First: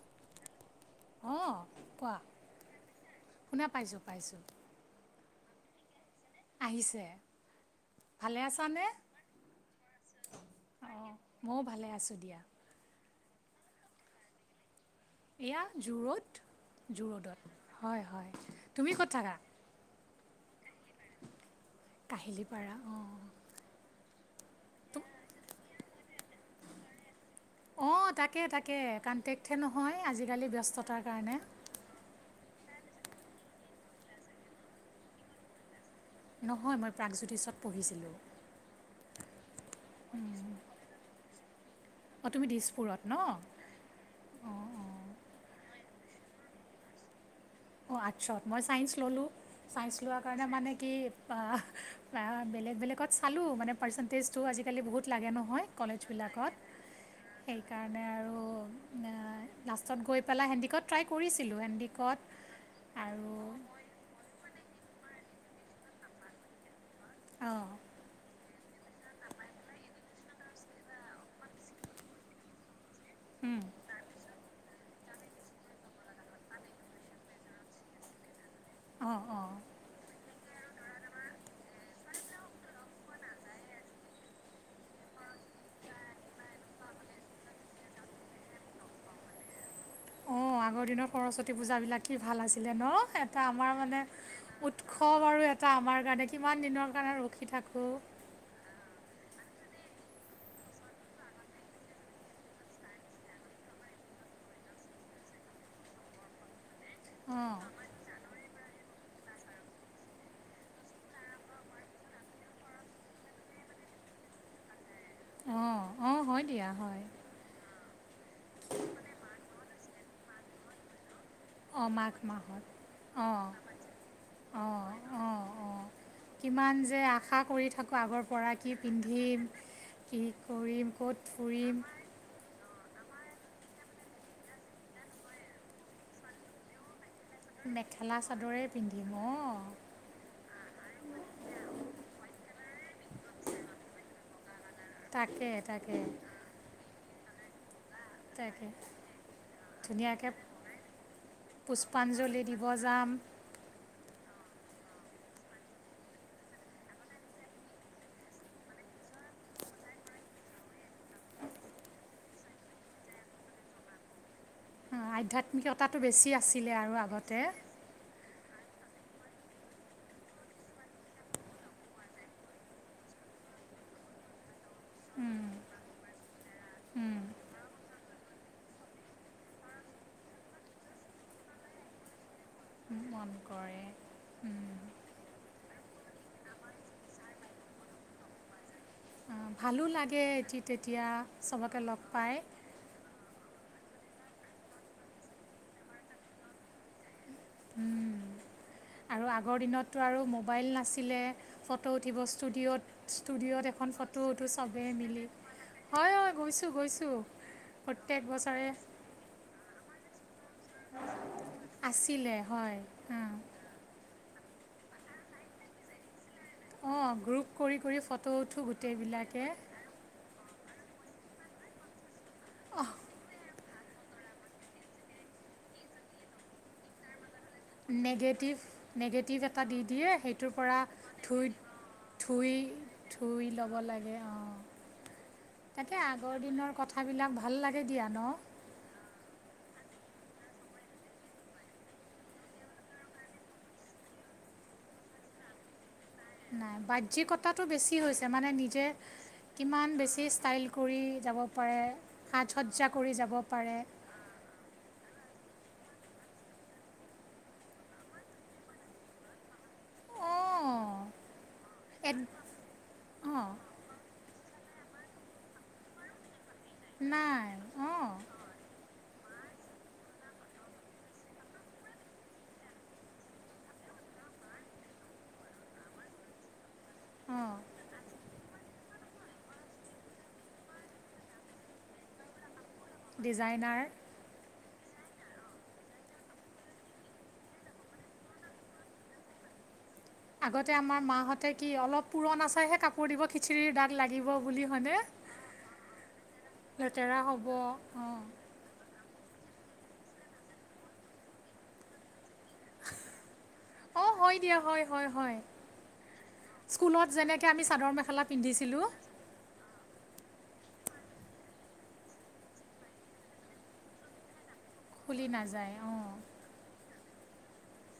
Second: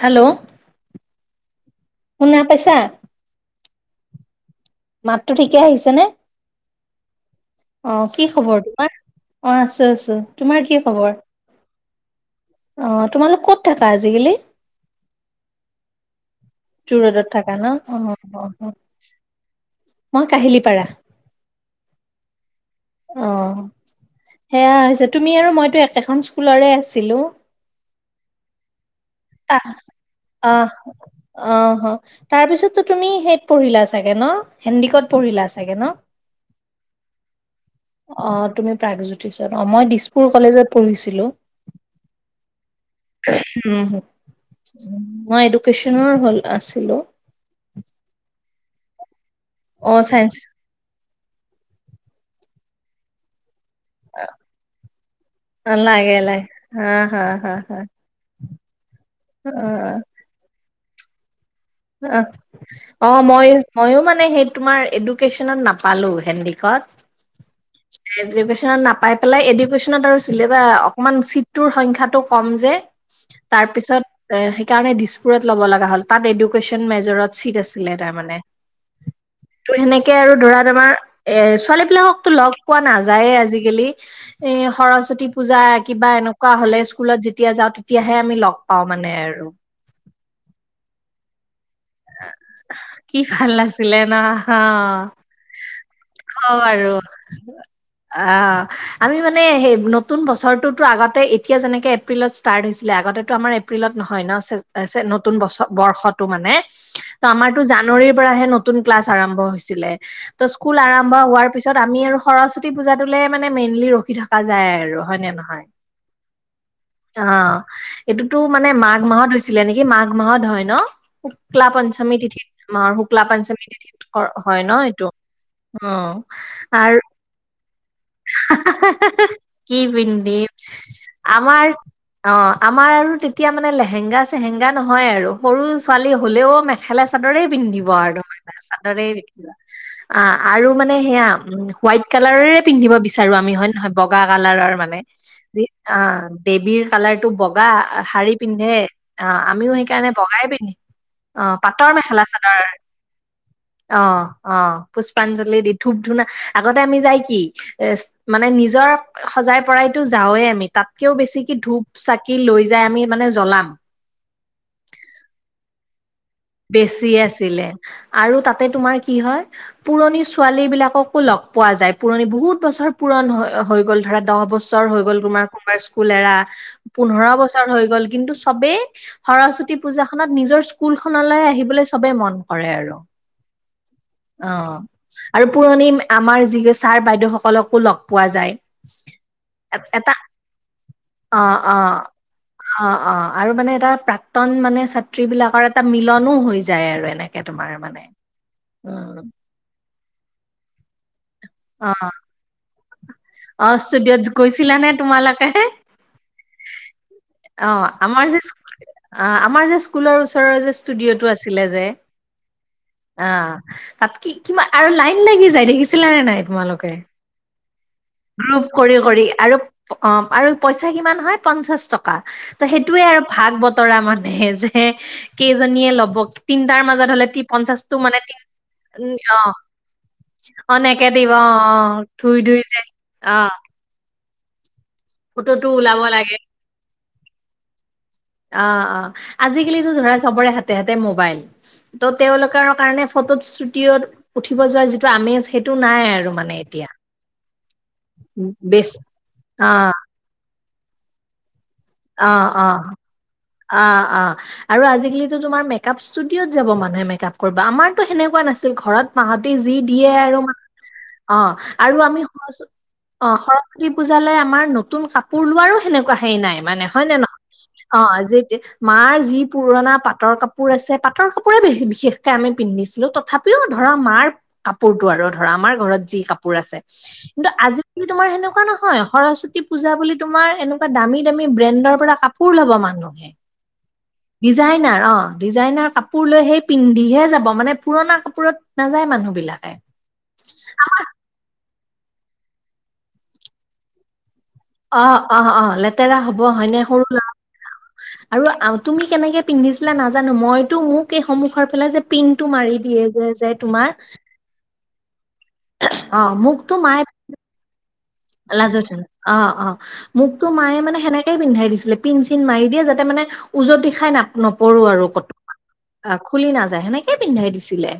Hello! অ' কোৱা, শুনা পাইছা শুনা পাইছো- পাইছো। মাতটো ঠিকে আহিছে নে? আহিছে। অ 'কি ভালে খবৰ আছানে তোমাৰ? অ' আছো- আছো, তোমাৰ কি অঁ খবৰ? ময়ো ভালে আছোঁ দিয়া অ' তোমালোক ক'ত থাকা আজিকালি? এয়া জু ৰড। জু ৰোডত থাকা ন, অহ অ'- অ', তুমি মই কাহিলিপাৰা। কাহিলি অ' সেয়া তুম হৈছে তুমি আৰু মইতো একেখন স্কুলৰে আছিলো। অ', তাকে-তাকে অ কাণ্টেকটহে নহয় আজিকালি অ ব্যস্ততাৰ কাৰণে। টো তুমি সেইত পঢ়িলা চাগে ন হেণ্ডিকত পঢ়িলা চাগে ন? নহয় মই প্ৰাগজ্যোতিছত পঢ়িছিলোঁ। প্ৰাগজ্যোতিচত অ', মই দিছপুৰ কলেজত পঢ়িছিলো। অঁ তুমি দিছপুৰত ন উম, মই এদুকেছ। নৰ হ'ল আছিলো। অ', আৰ্টছৰ, মই ছাইন্ঞ্চ ল'লোঁ। চাইন্স লোৱা কাৰণে মানে কি অ' আ বেলেগ বেলেগত চালো মানে। পাৰ্চেণ্টেজটোও আজিকালি বহুত লাগে নহয় লাগে লাগে কলেজবিলাকত। হা হা হা সেই হা কাৰণে আৰু আ লাষ্টত গৈ পেলাই হেন্দিকত ট্ৰাই কৰিছ। অ' মই ময়ো মানে সেইটো। তোমাৰ এডুকেশ্বনত নাপালোঁ হেণ্ডিকত,। অঁ নাপাই পেলাই এডুকেশ্বনত আৰু চিলেবা অকমান চিটটোৰ সংখ্যাটো কম যে। তাৰ পিছত এ সেইকাৰণে দিছপুৰত ল'ব লগা হ'ল তাত এদু। কেছন মেজৰত চিট আছিলে তাৰমানে। অ'। [unintelligible] ত' সেনেকে আৰু ধৰা তোমাৰ এ ছোৱালী বিলাককতো লগ পোৱা নাযায়ে আজিকালি এ। সৰস্বতী পূজা কিবা এনেকুৱা হলে স্কুলত যেতিয়া যাওঁ তেতিয়াহে আমি লগ পাওঁ মানে আৰু। অ আগৰ দিনৰ খৰচত। পূজা বিলাকে ভাল আছিলে ন কি এটা ভাল আমাৰ আছিলে মানে ন উৎসৱ আৰু এটা আমাৰ কাৰণে কি। অ আৰু অ আমি মা। মানে সেই নতুন বছৰটো আগতে এতিয়া যেনেকে এপ্ৰিলত ষ্টাৰ্ট হৈছিলে আগতেটো আমাৰ এপ্ৰিলত নহয় ন। নতুন বছৰ নতুন বৰ্ষটো মানে অঁ আমাৰটো জানুৱাৰী পৰাহে। নতুন ক্লাছ আৰম্ভ হৈছিলে ত স্কুল আৰম্ভ হোৱাৰ পিছত আমি আৰু সৰস্বতী পূজা তোলে মানে। ৰখি থাকা যায় আৰু হয় নে নহয়। অঁ অঁ হয় দিয়া হয় অ এইটোতো মানে মাঘ মাহত হৈছিলে নেকি মাঘ। মাহত হয় ন। শুক্লা অঁ মাঘ পঞ্চমী তিথিত মাহত আমাৰ শুক্লা অঁ পঞ্চমী তিথিত হয় ন এইটো উ। ইমান যে আশা কৰি থাকো। আগৰ পৰা কি পিন্ধিম কি কৰিম ক'ত আমাৰ ফুৰিম। অ' আমাৰ আৰু তেতিয়া মানে লেহেংগা চেহেংগা নহয় আৰু সৰু ছোৱালী হ'লেও মেখেলা। চাদৰে পিন্ধিব মেখেলা আৰু চাদৰে পিন্ধিম পিন্ধিব অঁ অ আৰু মানে সেয়া উম হোৱাইট। কালাৰৰে। পিন্ধিব বিচাৰো আমি হয় নে নহয় বগা কালাৰ মানে তাকে যি তাকে দেৱী কালাৰ। টো বগা শাৰী পিন্ধে তাকে অ আমিও সেইকাৰণে ধুনীয়াকৈ বগাই পিন্ধিম। অ পাটৰ মেখেলা পুষ্পাঞ্জলি চাদৰ দিব যাম অ। অ পুষ্পাঞ্জলি দি ধূপ ধূনা আগতে আমি যায় কি। এ মানে নিজৰ সজাই পৰাইতো যাওৱে আমি তাতকেও বেছি কি ধূপ চাকি লৈ। লৈ যাই আমি মানে জ্বলাম। অ আধ্যাত্মিকতাটো বেছি। আছিলে আৰু বেছি আগতে আছিলে আৰু তাত। তাতে তোমাৰ কি হয় পুৰণি ছোৱালী বিলাককো লগ পোৱা যায় পুৰণি বহুত বছৰ পুৰণ। হৈ গল ধৰা দহ বছৰ হৈ গল তোমাৰ কবাৰ স্কুল এৰা পোন্ধৰ বছৰ হৈ গ'ল কিন্তু চব। সবে সৰস্বতী পূজাখনত নিজৰ স্কুলখনত। লৈ আহিবলৈ সবে মন কৰে আৰু। প [unintelligible] অ আৰু পুৰণি আমাৰ যি ছাৰ বাইদেউ সকলকো লগ পোৱা যায়। ভালো এটা লাগে এটি তেতিয়া অ অ চবকে লগ পায়। অ অ আৰু মানে এটা প্ৰাক্তন মানে ছাত্ৰী বিলাকৰ এটা মিলনো হৈ যায় আৰু এনেকুৱা। এনেকে তোমাৰ মানে উম। টো আৰু মোবাইল নাছিলে ফটো অ উঠিব ষ্টুডিঅ'। ষ্টুডিঅত অ এখন ফটো ষ্টুডিঅ'ত উটো গৈছিলা চবে নে মিলি তোমালোকে হয় হয় গৈছো গৈছো। অ আমাৰ যে অ আমাৰ যে। স্কুলৰ ওচৰ যে ষ্টুডিঅটো আছিলে যে আছিলে হয় অ। তাত কি কি আৰু লাইন লাগি যায় দেখিছিলা নে নাই তোমালোকে। অঁ গ্ৰুপ কৰি কৰি ফটো উঠোঁ গ্ৰুপ কৰি কৰি গোটেইবিলাকে আৰু আৰু পইচা কিমান হয় পঞ্চাশ টকা। ত সেইটোৱে আৰু ভাগ বত। তৰা মানে যে কেইজনীয়ে লব তিনটাৰ মাজত হলে। পঞ্চাশতটো মানে তি নেগেটিভ নেগেটিভ অ এটা দি দিয়ে সেইটোৰ পৰা অ নকে দিব অ ধুই অ ধুই দি। ধুই যে। অ ধুই ল'ব লাগে। অঁ ফটোটো ওলাব লাগে। কথা বিলাক ভাল লাগে দিয়া ন। অ অ আজিকালিতো ধৰা চবৰে হাতে হাতে মোবাইল ত' তেওঁলোকৰ কাৰণে। ফটো ষ্টুডিঅ উঠিব যোৱাৰ যিটো আমেজ সেইটো নাই আৰু। মানে নাই এতিয়া বাহ্যিকতাটো বেছি হৈছে মানে নিজে বেছ অ কিমান বেছি ষ্টাইল- কৰি যাব। পাৰে অ সাজ অ সজ্জা কৰি যাব পাৰে অ অ আৰু আজিকালিতো তোমাৰ মে। মেকআপ ষ্টুডিঅ'ত যাব মানুহে মেকআপ কৰিব আমাৰতো সেনেকুৱা নাছিল ঘৰত মাহঁতে যি দিয়ে আৰু অঁ অ আৰু এক আমি স। অ অঁ সৰস্বতী পূজালৈ আমাৰ নতুন কাপোৰ লোৱাৰো সেনেকুৱা হে নাই মানে হয় নে নহয়? নাই অহ অ', যে মাৰ যি পুৰণা পাটৰ কাপোৰ আছে পাটৰ কাপোৰে বিশেষকে আমি পিন্ধিছিলো ত তথাপিও ধৰা মাৰ কাপোৰতটো আৰু ধৰা আমাৰ ঘৰত যি কাপোৰ আছে কিন্তু অঁ আজিকালি তোমাৰ সেনেকুৱা নহয় সৰস্বতী পূজা বুলি তোমাৰ এনেকুৱা দামী দামী ব্ৰেণ্ডৰ পৰা কাপোৰ ল'ব মানে ডিজাইনাৰ ডিজাইনাৰ অঁ ডিজাইনাৰ কাপোৰ লৈ সেই পিন্ধিহে যাব মানে পুৰণা কাপোৰত নাযায় মানুহবিলাক। আগতে আমাৰ মাহঁতে কি অলপ পুৰণা চাইহে কাপোৰ দিব খিচিৰীৰ দাগ লাগিব। বুলি হয়নে অ অ অ লেতেৰা হব হয়নে সৰু লেতেৰা হ'ব অঁ লৰা আৰু তুমি কেনেকে। পিন্ধিছিলে নাজানো মইতো মোক সন্মুখত ফালে যে পিনটো মাৰি দিয়ে যে যে, তোমাৰ অ হয় দিয়া হয় হয় হয়। অ মোক তো মায়ে। স্কুলত যেনেকৈ আমি চাদৰ মেখেলা পিন্ধিছিলোঁ লাজত অহ অহ মোক তো মায়ে সেনেকে পিন্ধাই দিছিলে পিন চিন মাৰি দিয়ে যাতে মানে ওজতি খাই নাপ ন। পোৰো আৰু প খুলি নাযায় অঁ আহ খুলি নাযায় সেনেকে পিন্ধাই দিছিলে।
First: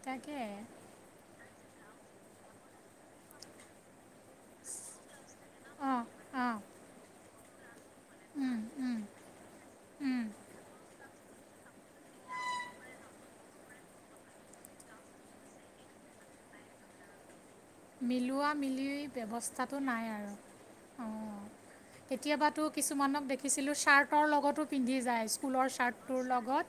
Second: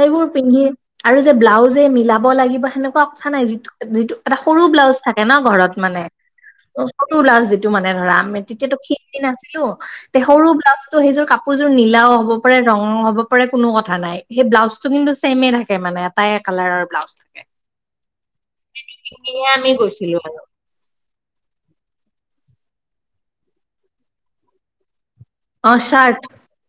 সেইবোৰ তাকে পিন্ধি আৰু যে ব্লাউজে মিলাব লাগিব সেনেকুৱা কথা নাই যিটো। যিটো এটা সৰু ব্লাউজ থাকে ন ঘৰত অঁ মানে। অঁ অ সৰু ব্লাউজ যিটো মানে ধৰা আমি উম, তেতিয়াাতো উম, খিনি নাছিলো তে উম। সৰু ব্লাউজ টো সেইযোৰ কাপোৰ। কাপোৰযোৰ নীলাও হ'ব পাৰে ৰঙও হব পাৰে কোনো কথা নাই সেই ব্লাউজ টো কিন্তু চছেমে থাকে মানে তাই। কালাৰৰ ব্লাউজ থাকে। মিলোৱা মিলি কিনিহে আমি ব্যৱস্থাটো নাই গৈছিলো আৰু অ কেতিয়াবা। তো কিছুমানক দেখিছিলোঁ চাৰ্টৰ লগতো পিন্ধি যায় স্কুলৰ অ চাৰ্ট চাৰ্টটোৰ লগত।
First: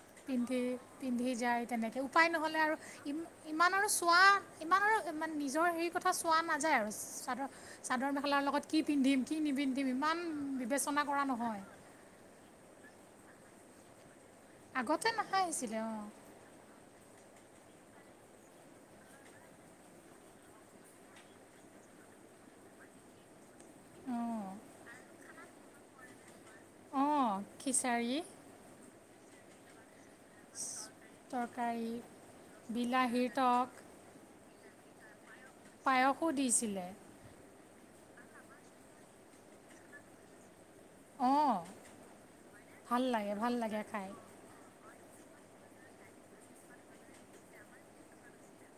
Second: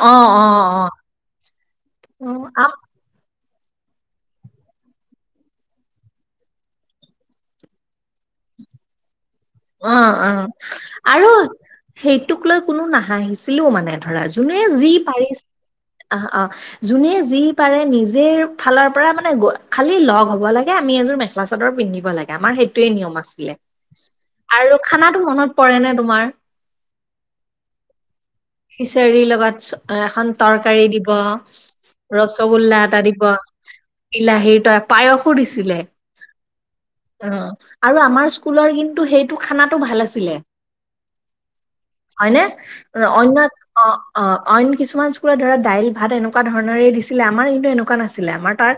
অ অ পিন্ধি অ পিন্ধি যায় তেনেকে উপায় অ নহলে আৰু আম- ইমান। ইমান আৰু চোৱা ইমান আৰু মানে নিজৰ হেৰি কথা চোৱা নাযায় আৰু চাদৰ চাদৰ মেখেলাৰ লগত কি পিন্ধিম। কি নিপিন্ধিম অহ ইমান অহ বিবেচনা কৰা আৰু নহয় সেইটোক লৈ কোনো নাহাঁহিছিলো মানে। ধৰা যোনে যি আগতে নাখাই পাৰিছিল আহিছিলে অঁ অহ অহ যোনে যি। পাৰে নিজে ফালৰ পৰা মানে খালি লগ হব লাগে আমি এযোৰ মেখেলা চাদৰ পিন্ধিব লাগে আমাৰ সেইটোৱে নিয়ম আছিলে অঁ আৰু খানা মনত পৰে নে তোমাৰ অ খিচাৰী। চেৰি লগত এখন তৰকাৰী দিব তৰকাৰী ৰসগোল্লা এটা দিব। বিলাহীৰ টক বিলাহি। প্ৰায়স দিছিলে পায়সো দিছিলে অহ আৰু আমাৰ স্কুলৰ সেই কিন্তু। [unintelligible] খানাটো ভাল আছিলে। অঁ হয়নে। ভাল লাগে অন্য ভাল লাগে অ'! খাই অ'! অইন কিছু কিছুমান স্কুলৰ ধৰা দাইল, ভাত, এনেকুৱা ধৰণৰে দিছিলে। আমাৰ কিন্তু, এনেকুৱা নাছিলে। আমাৰ তাৰ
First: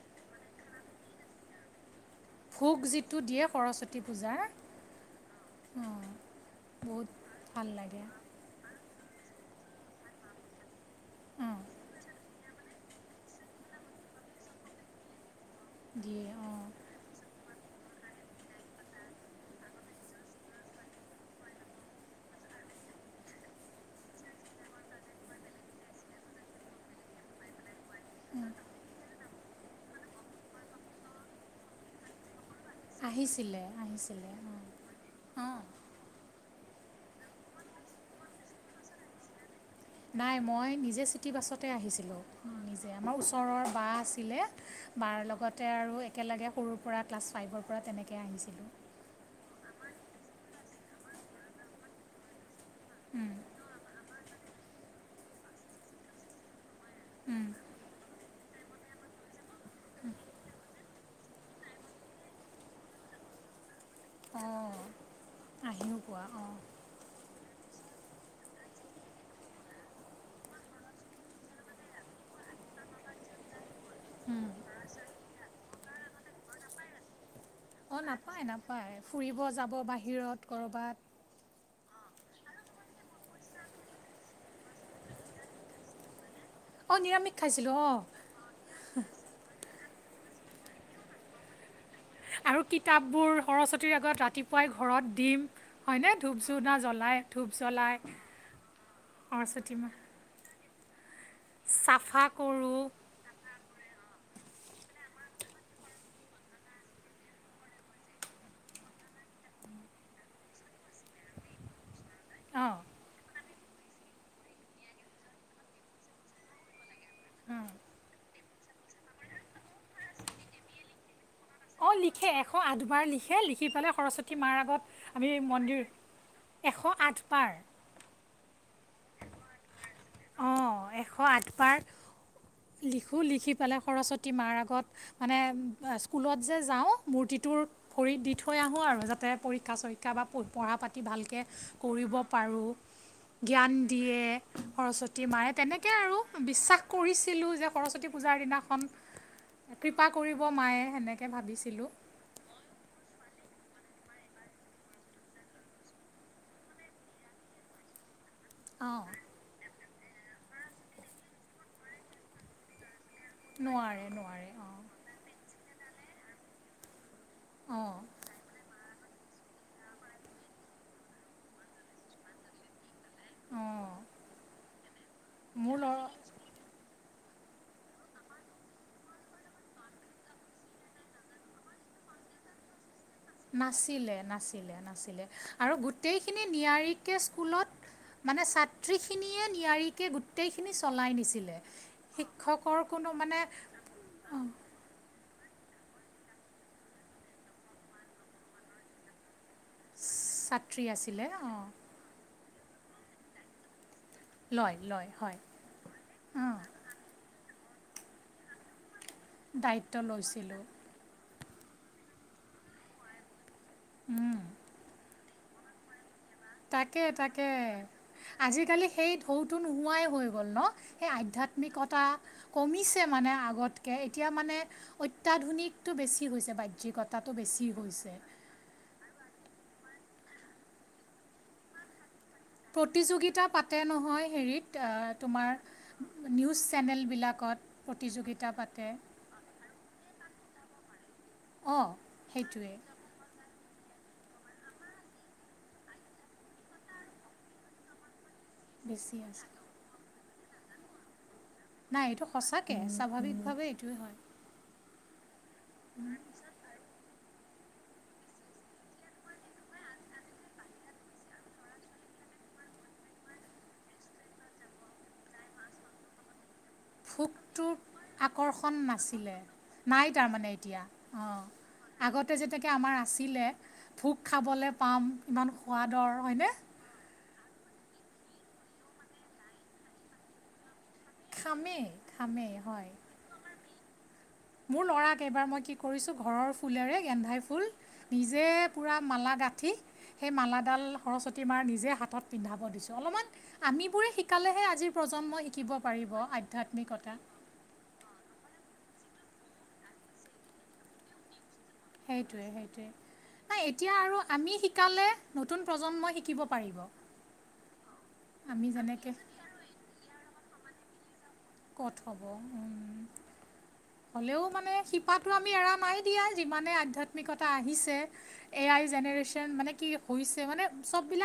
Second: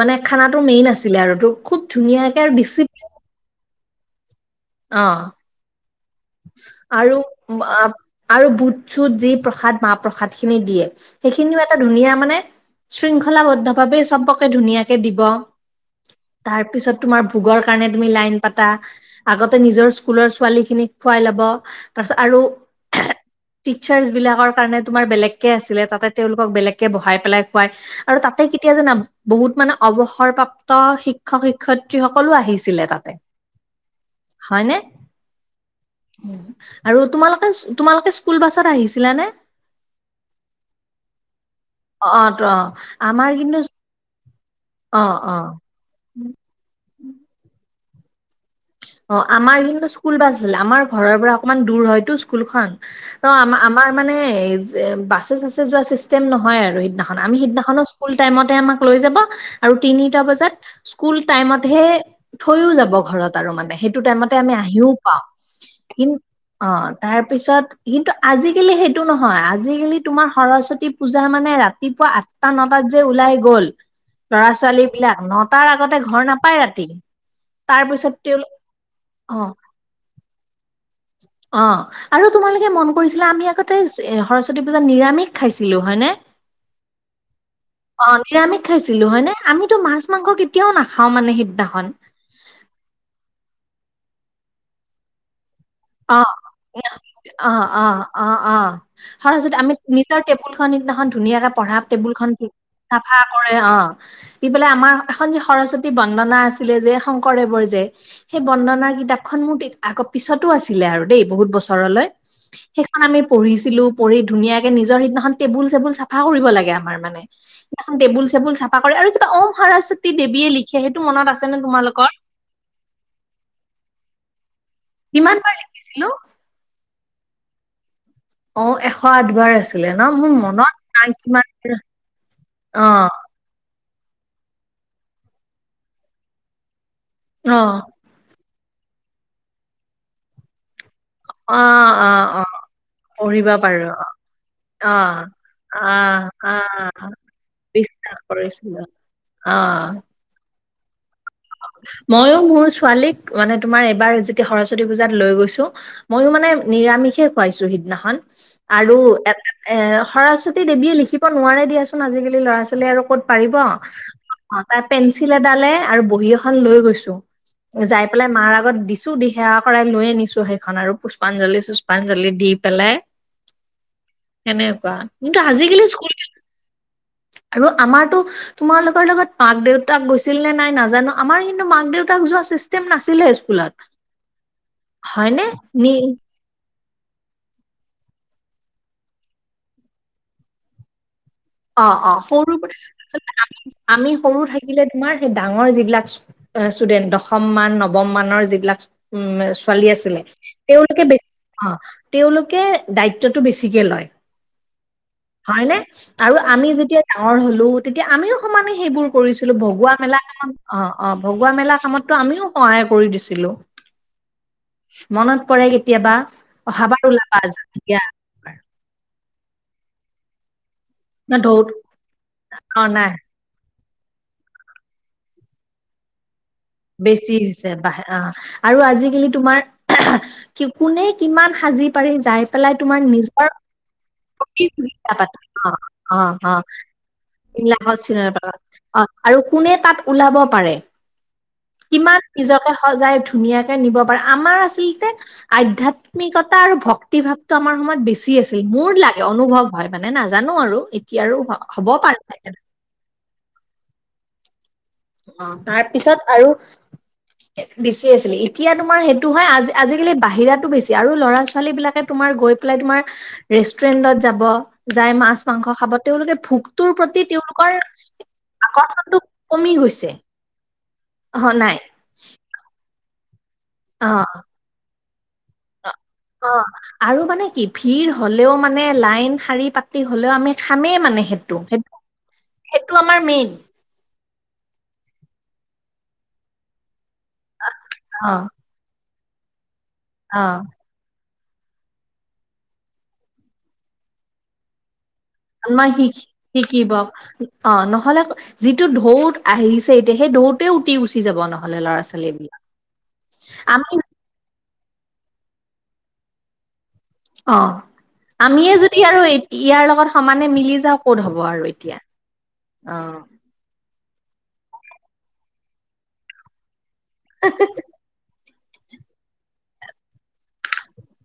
মানে, খানাটো মেইন আছিলে আৰু এইটো খুব ধুনীয়াকে আৰু ডিচিপ্লিন ভোগ যিটো দিয়ে সৰস্বতী পূজাৰ অ'! অঁ বহুত আৰু ভাল লাগে আৰু বুট চুত, যি, প্ৰসাদ মাহ প্ৰসাদ খিনি দিয়ে। সেইখিনিও অঁ এটা ধুনীয়া মানে শৃংখলাবদ্ধ ভাৱে চবকে ধুনীয়াকে দিব। দিয়ে অঁ তাৰ পিছত, তোমাৰ ভোগৰ কাৰনে, তুমি লাইন পাতা। আগতে, নিজৰ স্কুলৰ ছোৱালী খিনিক খোৱাই ল'ব। তাৰপিছত আৰু টিচাৰ্চ বিলাকৰ কাৰণে, তোমাৰ বেলেগকে আছিলে। তাতে, তেওঁলোকক বেলেগকে বহাই পেলাই খুৱাই। আৰু তাতে কেতিয়া জানা বহুত মানে, অৱসৰপ্ৰাপ্ত শিক্ষক শিক্ষয়িত্ৰী সকলো আহিছে। আহিছিলে, আহিছিলে। হয়নে অ'! আৰু তোমালোকে, তোমালোকে স্কুল বাছত আহিছিলা নে? নাই। মই, নিজে চিটি বাছতে আহিছিলোঁ, অ', ত নিজে আমাৰ ওচৰৰ বা আছিলে। অ', বাৰ অ', লগতে আৰু একেলগে সৰুৰ পৰা ক্লাছ ফাইভৰ পৰা তেনেকৈ আহিছিলোঁ। অ'! আমাৰ কিন্তু, স্কুল বাছ আছিলে। আমাৰ ঘৰৰ পৰা অকমান দূৰ হয়তো স্কুলখন। উম, অ'! আমাৰ, আমাৰ মানে, বাছে চাছে যোৱা চিষ্টেম নহয় আৰু। সিদিনাখন, আমি উম। সিদিনাখনো স্কুল টাইমতে আমাক লৈ যাব আৰু তিনিটা বজাত। স্কুল টাইমত হে থৈও যাব ঘৰত আৰু মানে। সেইটো টাইমতে আমি অঁ আহিও পাওঁ। আহিও কিন পোৱা অঁ অ'! তাৰপিছত কিন্তু, আজিকালি সেইটো নহয়। আজিকালি তোমাৰ সৰস্বতী পূজা মানে, ৰাতিপুৱা আঠটা, নটা যে, ওলাই গ'ল ল'ৰা ছোৱালী বিলাক, নটাৰ আগতে ঘৰ নাপায় ৰাতি। তাৰ অ'! পিছত নাপায়, তেওঁলোক নাপায়, অ ফুৰিব যাব বাহিৰত ক'ৰবাত। অ'! আৰু তোমালোকে মন কৰিছিলা? আমি আগতে সৰস্বতী পূজা নিৰামিষ খাইছিলোঁ হয়নে? অঁ নিৰামিষ খাইছিলোঁ অঁ অ'! নিৰামিষ খাইছিলোঁ হয় নে। আমিতো মাছ মাছ, মাংস কেতিয়াও নাখাওঁ মানে সিদিনাখন। আৰু কিতাপবোৰ সৰস্বতীৰ আগত ৰাতিপুৱাই ঘৰত দিম। হয়নে অ' ধূপ ধূনা জ্বলাই ধূপ অ' জ্বলাই অ' অ' অ' অ' সৰস্বতী আমি নিজৰ টেবুল খন সিদিনাখন ধুনীয়াকে পঢ়া টেবুল চাফা খন কৰোঁ চাফা কৰে। অ'! দি পেলাই, আমাৰ এখন যি সৰস্বতী বন্দনা আছিলে যে। শংকৰদেৱৰ যে, সেই বন্দনাৰ কিতাপখন মোৰ আগত পিছতো আছিলে আৰু দেই বহুত বছৰলৈ। অঁ সেইখন আমি পঢ়িছিলোঁ। পঢ়ি ধুনীয়াকে নিজৰ সিদিনাখন টেবুল চেবুল চাফা কৰিব লাগে আমাৰ। মানে, সেদিনাখন টেবুল চেবুল চাফা কৰে আৰু কিবা ওম সৰস্বতী দেৱীয়ে লিখে সেইটো মনত আছে। নে অ'! তোমালোকৰ লিখে। এশ আঠবাৰ লিখে, লিখি পিলে সৰস্বতী মাৰ আগত আমি, কিমান বাৰ মন্দিৰ লিখিছিলো এশ আঠ বাৰ‌ অ'! এশ আঠ বাৰ আছে। আছিলে ন'? মোৰ মনত অঁ এশ নাই কিমান আছিল। আঠবাৰ অ'! লিখোঁ লিখি পেলাই সৰস্বতী মাৰ আগত মানে, স্কুলত যে যাওঁ মূৰ্তিটোৰ অ ভৰি দি থ থৈ আহোঁ আৰু যাতে পৰীক্ষা চৰীক্ষা বা পঢ়া পাতি ভালকৈ অ অ কৰিব অ পাৰোঁ, পঢ়িব জ্ঞান পাৰো অ দিয়ে। অ সৰস্বতী মাই, তেনেকে আৰু আহ বিশ্বাস আহ কৰিছিলোঁ যে, সৰস্বতী বিশ্বাস পূজাৰ দিনাখন কৰিছিলো কৃপা কৰিব মায়ে সেনে মইও মোৰ ছোৱালীক মানে, তোমাৰ এইবাৰ যেতিয়া সৰস্বতী পূজাত লৈ গৈছোঁ, মইয়ো মানে, নিৰামিষে খুৱাইছোঁ সিদিনাখন। আৰু অঁ এটা এ, সৰস্বতী দেৱীয়ে লিখিব নোৱাৰে দিয়াচোন। আজিকালি ল'ৰা ছোৱালী আৰু ক'ত পাৰিব, নোৱাৰে নোৱাৰে অঁ তাই পেঞ্চিল এডালে আৰু বহী এখন লৈ গৈছোঁ। অঁ যাই পেলাই মাৰ আগত দিছোঁ। দি সেৱা কৰাই লৈ আনিছোঁ। সেইখন আৰু পুষ্পাঞ্জলি, সুষ্পাঞ্জলি দি পেলাই। অঁ সেনেকুৱা কিন্তু মোৰ আজিকালি ল'ৰা স্কুল। আৰু আমাৰতো তোমাৰ লগোকৰ লগত মাক দেউতাক গৈছিল নে নাই নাজানো, আমাৰ কিন্তু মাক দেউতাক যোৱা চিষ্টেম না। নাছিলে নাছিলে নাছিলে হয়নে আৰু নি গোটেইখিনি নিয়াৰিক। এতিয়া স্কুলত মানে ছাত্ৰী খিনিয়ে নিয়াৰিকে গোটেই খিনি চলাই নিছিল। অ অ সৰু আ আমি সৰু অঁ, থাকিলে তোমাৰ ডাঙৰ যিবাক ষ্টুডেন্ট দশম মান, নৱম মানৰ যিবিলাক উ ছোৱালী আছিলে, ছাত্ৰী তেওঁলোকেে আছিলে অঁ অ তেওঁলোকে দায়িত্বতটো বেছিকে লয়। লয় লয় হয়। হয়নে? আৰু অঁ আমি যেতিয়া ডাঙৰ হ'লো তেতিয়া আমিও সমানে সেইবোৰ কৰিছিলো, দায়িত্ব ভগুৱা মেলা সমান লৈছিলোঁ অ অ। ভগুৱা মেলা কামততো আমিও সহায় কৰি দিছিলো। উম। মনত পৰে কেতিয়াবা। অহাবাৰ তাকে ওলাবা তাকে, যাম দিয়া আজিকালি সেই ঢৌটো নোহোৱাই হৈ গ'ল ন? সেই ন' দৌৰ আধ্যাত্মিকতা অ', কমিছে নাই মানে আগত। এতিয়া মানে অত্যাধুনিকটো বেছি হৈছে বেছি হৈছে ব অ আৰু আজিকালি তোমাৰ কোনে কিমান সাজি পাৰি যাই পেলাই তোমাৰ প্ৰতিযোগিতা নিজৰ পাতে নহয় হেৰিত প্ৰতিযোগিতা পাতে তোমাৰ অ অ অ নিউজ চেনেলবিলাকত নীলাকত চিনেমা প্ৰতিযোগিতা পাৰত পাতে। অ আৰু কোনে তাত ওলাব পাৰে, অঁ কিমান সেইটোৱে নিজকে সজাই ধুনীয়া নিব পাৰে আমাৰ আচলতে আধ্যাত্মিকতা আৰু ভক্তি ভাৱটো আমাৰ সময়ত বেছি আছিল। মোৰ বেছি লাগে আছে অনুভৱ হয় মানে নাজানো আৰু এতিয়াৰো নাই এইটো সঁচাকে। অ তাৰ পিছত আৰু বেচি আছিলে এতিয়া তোমাৰ সেইটো হয় আজি আজিকালি বাহিৰাতো বেছি আৰু ল'ৰা ছোৱালী বিলাকে তোমাৰ মাৰ গৈ পেলাই তোমাৰ ৰেষ্টুৰেন্টত যাব যাই মাছ মাংস খাব তেওঁলোকে ভোক তোৰ প্ৰতি ভোকটোৰ তেওঁলোকৰ আকৰ্ষণ আকৰ্ষণটো নাছিলে কমি গৈছে। নাই তাৰমানে এতিয়া অ আগতে যেনেকে আমাৰ আছিলে অ ভোক খাবলৈ পাম ইমান সোৱাদৰ হয়নে? অ আৰু মানে কি ভিৰ হ'লেও মানে লাইন শাৰী পাতি হ'লেও আমি খামেই মানে সেইটো খামেই সেইটো খামেই হয় সেইটো আমাৰ মেইন। মোৰ ল'ৰাক এইবাৰ মই কি কৰিছো ঘৰৰ ফুলেৰে গেন্ধাই ফুল অ নিজে মালা গাঠি সেই অ মালাডাল সৰসতী মাৰ নিজে হাতত পিন্ধাব দিছো অলপমান আমিবোৰে শিকালেহে আজিৰ প্ৰজন্মই শিকিব ন শিকি পাৰিব শিকিব আধ্যাত্মিকতা অ নহ'লে যিটো ঢৌ ত আহিছে এতিয়া সেই ঢৌতে উটি উচি যাব নহয়। সেইটোয়ে সেইটোয়ে ন আমি এতিয়া আৰু আমি শ কালে নতুন প্ৰজন্মই শিকিব পাৰিব। অ আমি আমিয়ে যদি যেনেকৈ আৰু ইয়াৰ লগত সমানে মিলি যাওঁ ক'ত হ'ব আৰু ক'ত এতিয়া হ'ব অ। হ'লেও মানে শিপাটো আমি এৰা নাই দিয়া যিমানে আধ্যাত্মিকতা আহিছে। এ আই জেনেৰেশ্যন মানে কি হৈছে মানে চববিলাক